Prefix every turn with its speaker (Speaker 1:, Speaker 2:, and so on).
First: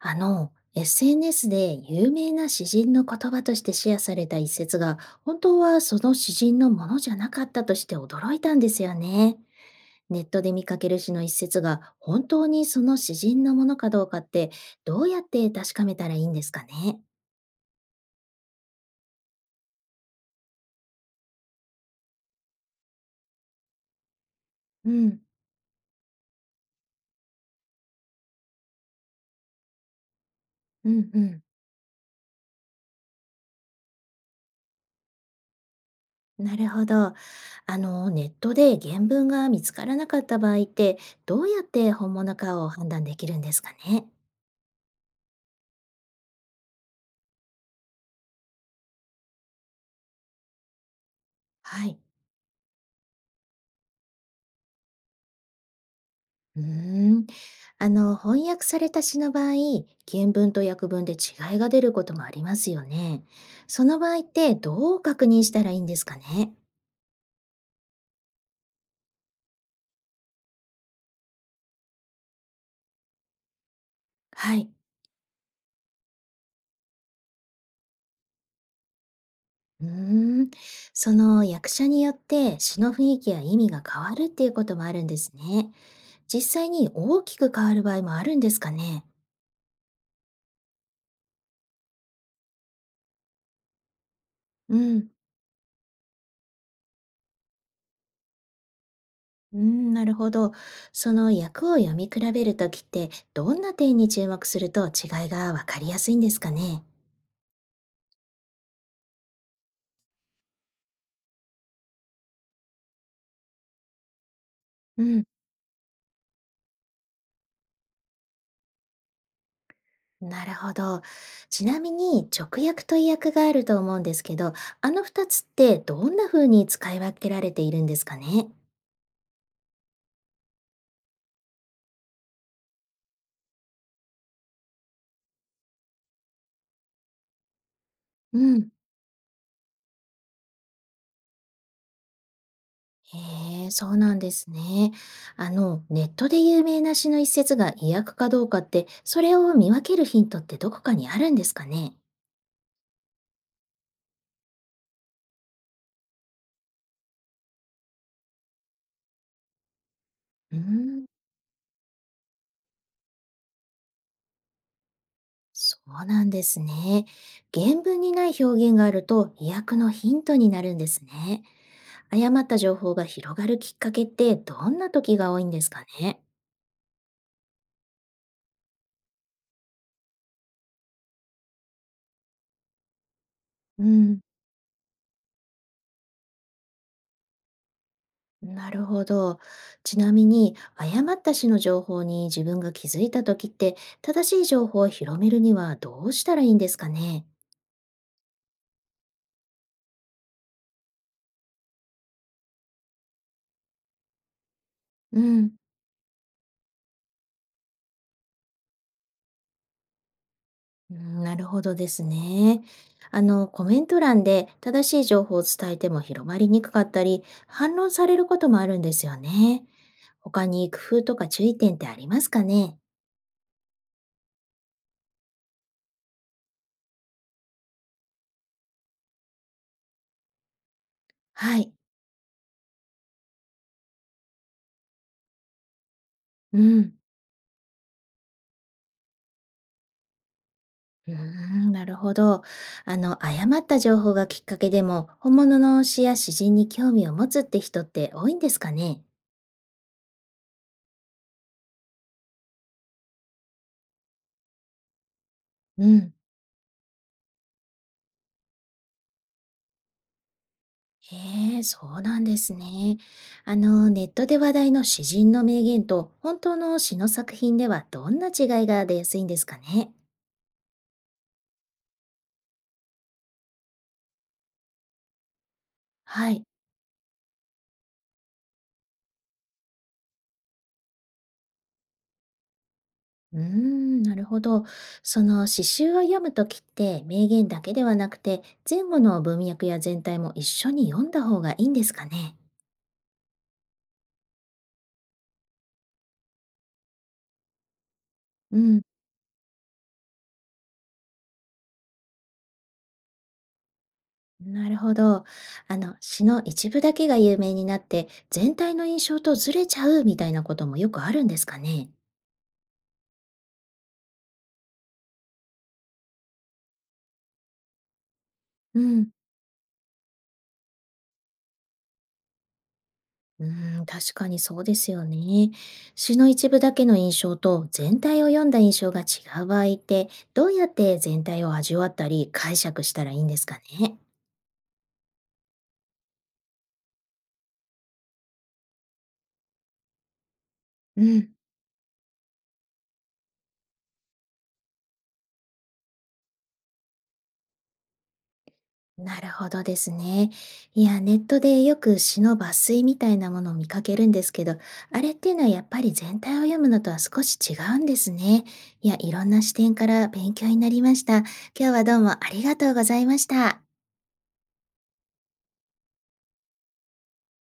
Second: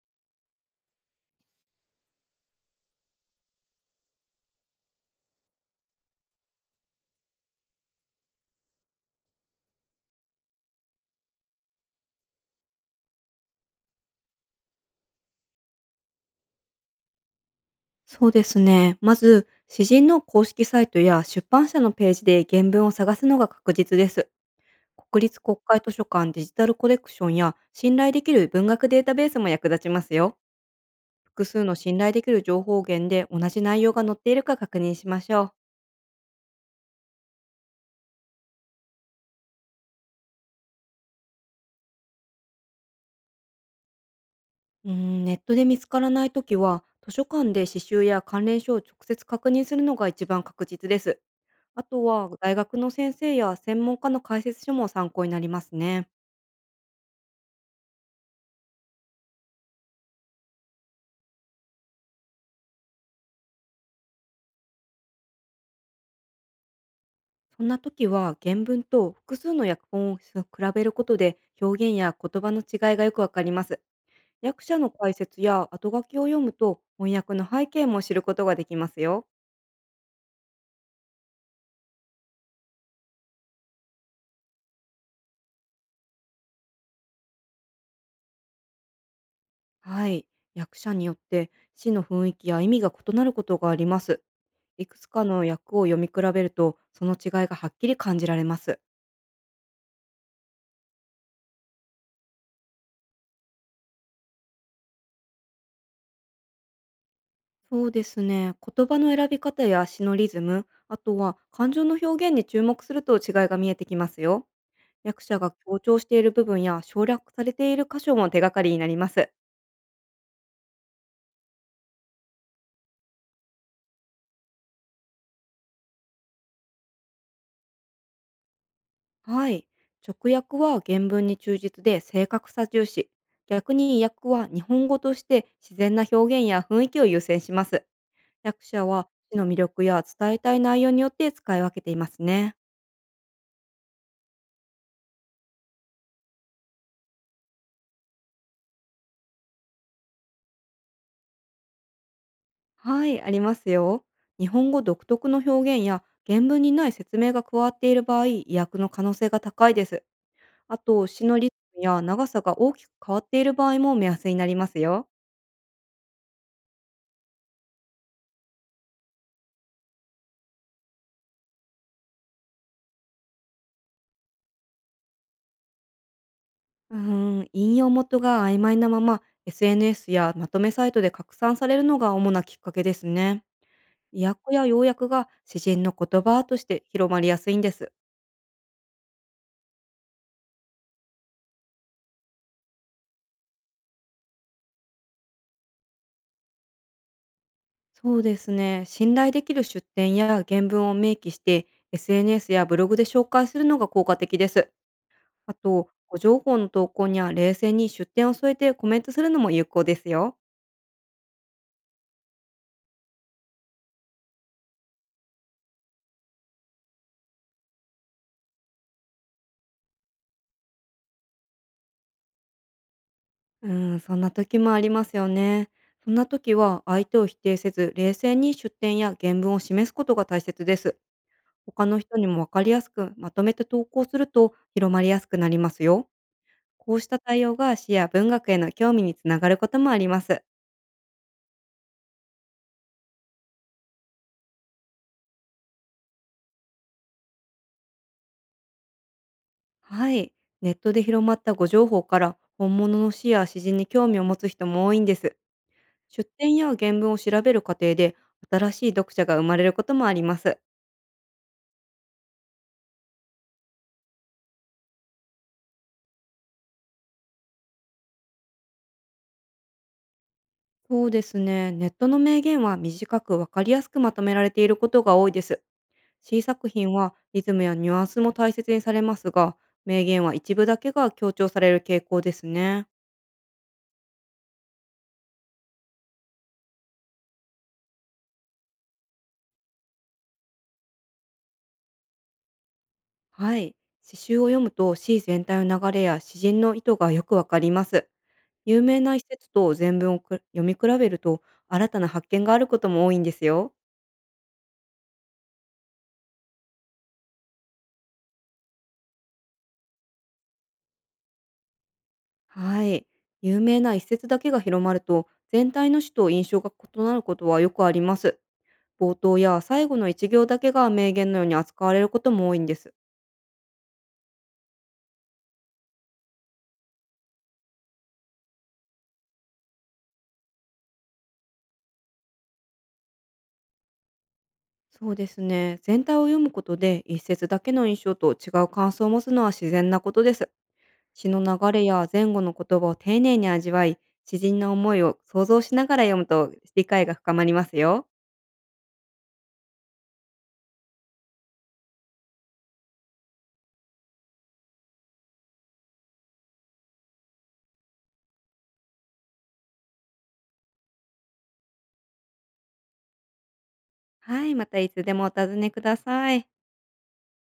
Speaker 1: SNS で有名な詩人の言葉としてシェアされた一節が、本当はその詩人のものじゃなかったとして驚いたんですよね。ネットで見かける詩の一節が本当にその詩人のものかどうかってどうやって確かめたらいいんですかね？
Speaker 2: そうですね。まず、詩人の公式サイトや出版社のページで原文を探すのが確実です。
Speaker 1: うん、
Speaker 2: 国立国会図書館デジタルコレクションや信頼できる文学データベースも役立ちますよ。
Speaker 1: うん、うん。
Speaker 2: 複数の信頼できる情報源で同じ内容が載っているか確認しましょう。
Speaker 1: なるほど。ネットで原文が見つからなかった場合ってどうやって本物かを判断できるんですかね？
Speaker 2: うーん、ネットで見つからないときは、図書館で詩集や関連書を直接確認するのが一番確実です。あ
Speaker 1: はい。
Speaker 2: とは、大学の先生や専門家の解説書も参考になりますね。
Speaker 1: うーん。翻訳された詩の場合、原文と訳文で違いが出ることもありますよね。その場合ってどう確認したらいいんですかね？
Speaker 2: そんな時は原文と複数の訳本を比べることで、表現や言葉の違いがよくわかります。
Speaker 1: は
Speaker 2: 役
Speaker 1: い。
Speaker 2: 者の解説や後書きを読むと、翻訳の背景も知ることができますよ。
Speaker 1: うーん。その役者によって詩の雰囲気や意味が変わるっていうこともあるんですね。実際に大きく変わる場合もあるんですかね？
Speaker 2: はい。役者によって詩の雰囲気や意味が異なることがあります。
Speaker 1: う
Speaker 2: いくつ
Speaker 1: ん。
Speaker 2: かの訳を読み比べると、その違いがはっきり感じられます。
Speaker 1: うーん、なるほど。その訳を読み比べるときって、どんな点に注目すると違いがわかりやすいんですかね？
Speaker 2: そうですね。言葉の選び方や詩のリズム、あとは感情の表現に注目すると、違いが見えてきますよ。
Speaker 1: う
Speaker 2: 役
Speaker 1: ん。
Speaker 2: 者が強調している部分や省略されている箇所も手がかりになります。
Speaker 1: なるほど。ちなみに直訳と意訳があると思うんですけど、あの二つってどんな風に使い分けられているんですかね？
Speaker 2: はい。直訳は原文に忠実で正確さ重視。逆に訳は日本語として自然な表現や雰囲気を優先します。
Speaker 1: う
Speaker 2: 役
Speaker 1: ん、
Speaker 2: 者は詩の魅力や伝えたい内容によって使い分けていますね。
Speaker 1: へえ、そうなんですね。ネットで有名な詩の一節が意訳かどうかって、それを見分けるヒントってどこかにあるんですかね？
Speaker 2: はい、ありますよ。日本語独特の表現や原文にない説明が加わっている場合、意訳の可能性が高いです。
Speaker 1: うー
Speaker 2: あ
Speaker 1: ん、
Speaker 2: と、詩のリズムや長さが大きく変わっている場合も目安になりますよ。
Speaker 1: そうなんですね。原文にない表現があると意訳のヒントになるんですね。誤った情報が広がるきっかけってどんな時が多いんですかね？
Speaker 2: うーん、引用元が曖昧なまま、SNS やまとめサイトで拡散されるのが主なきっかけですね。
Speaker 1: うん、
Speaker 2: 意訳や要約が詩人の言葉として広まりやすいんです。
Speaker 1: なるほど。ちなみに、誤った種の情報に自分が気づいたときって、正しい情報を広めるにはどうしたらいいんですかね。
Speaker 2: そうですね。信頼できる出典や原文を明記して、SNS やブログで紹介するのが効果的です。
Speaker 1: うん、
Speaker 2: あと、ご情報の投稿には冷静に出典を添えてコメントするのも有効ですよ。
Speaker 1: うん、なるほどですね。コメント欄で正しい情報を伝えても広まりにくかったり、反論されることもあるんですよね。他に工夫とか注意点ってありますかね。
Speaker 2: うーん、そんな時もありますよね。そんな時は相手を否定せず、冷静に出典や原文を示すことが大切です。
Speaker 1: はい。
Speaker 2: 他の人にもわかりやすくまとめて投稿すると、広まりやすくなりますよ。
Speaker 1: う
Speaker 2: こ
Speaker 1: ん。
Speaker 2: うした対応が詩や文学への興味につながることもあります。
Speaker 1: うーん、なるほど。誤った情報がきっかけでも、本物の推しや詩人に興味を持つって人って多いんですかね？
Speaker 2: はい。ネットで広まったご情報から、本物の詩や詩人に興味を持つ人も多いんです。
Speaker 1: うん、
Speaker 2: 出典や原文を調べる過程で、新しい読者が生まれることもあります。
Speaker 1: へえ、そうなんですね。ネットで話題の詩人の名言と、本当の詩の作品ではどんな違いが出やすいんですかね？
Speaker 2: そうですね。ネットの名言は短く分かりやすくまとめられていることが多いです。
Speaker 1: は
Speaker 2: C
Speaker 1: い。
Speaker 2: 作品はリズムやニュアンスも大切にされますが、名言は一部だけが強調される傾向ですね。
Speaker 1: うーん、なるほど。その詩集を読むときって、名言だけではなくて、前後の文脈や全体も一緒に読んだ方がいいんですかね？
Speaker 2: はい。詩集を読むと C 全体の流れや詩人の意図がよくわかります。
Speaker 1: うん、
Speaker 2: 有名な一節と全文をく読み比べると、新たな発見があることも多いんですよ。
Speaker 1: なるほど。詩の一部だけが有名になって、全体の印象とずれちゃうみたいなこともよくあるんですかね。
Speaker 2: はい。有名な一節だけが広まると、全体の詩と印象が異なることはよくあります。
Speaker 1: うん。
Speaker 2: 冒頭や最後の一行だけが名言のように扱われることも多いんです。
Speaker 1: うん、確かにそうですよね。詩の一部だけの印象と全体を読んだ印象が違う場合って、どうやって全体を味わったり解釈したらいいんですかね。
Speaker 2: そうですね。全体を読むことで一節だけの印象と違う感想を持つのは自然なことです。
Speaker 1: う
Speaker 2: 詩
Speaker 1: ん。
Speaker 2: の流れや前後の言葉を丁寧に味わい、詩人の思いを想像しながら読むと、理解が深まりますよ。
Speaker 1: なるほどですね。いや、ネットでよく詩の抜粋みたいなものを見かけるんですけど、あれっていうのはやっぱり全体を読むのとは少し違うんですね。いや、いろんな視点から勉強になりました。今日はどうもありがとうございました。
Speaker 2: はい、またいつでもお尋ねください。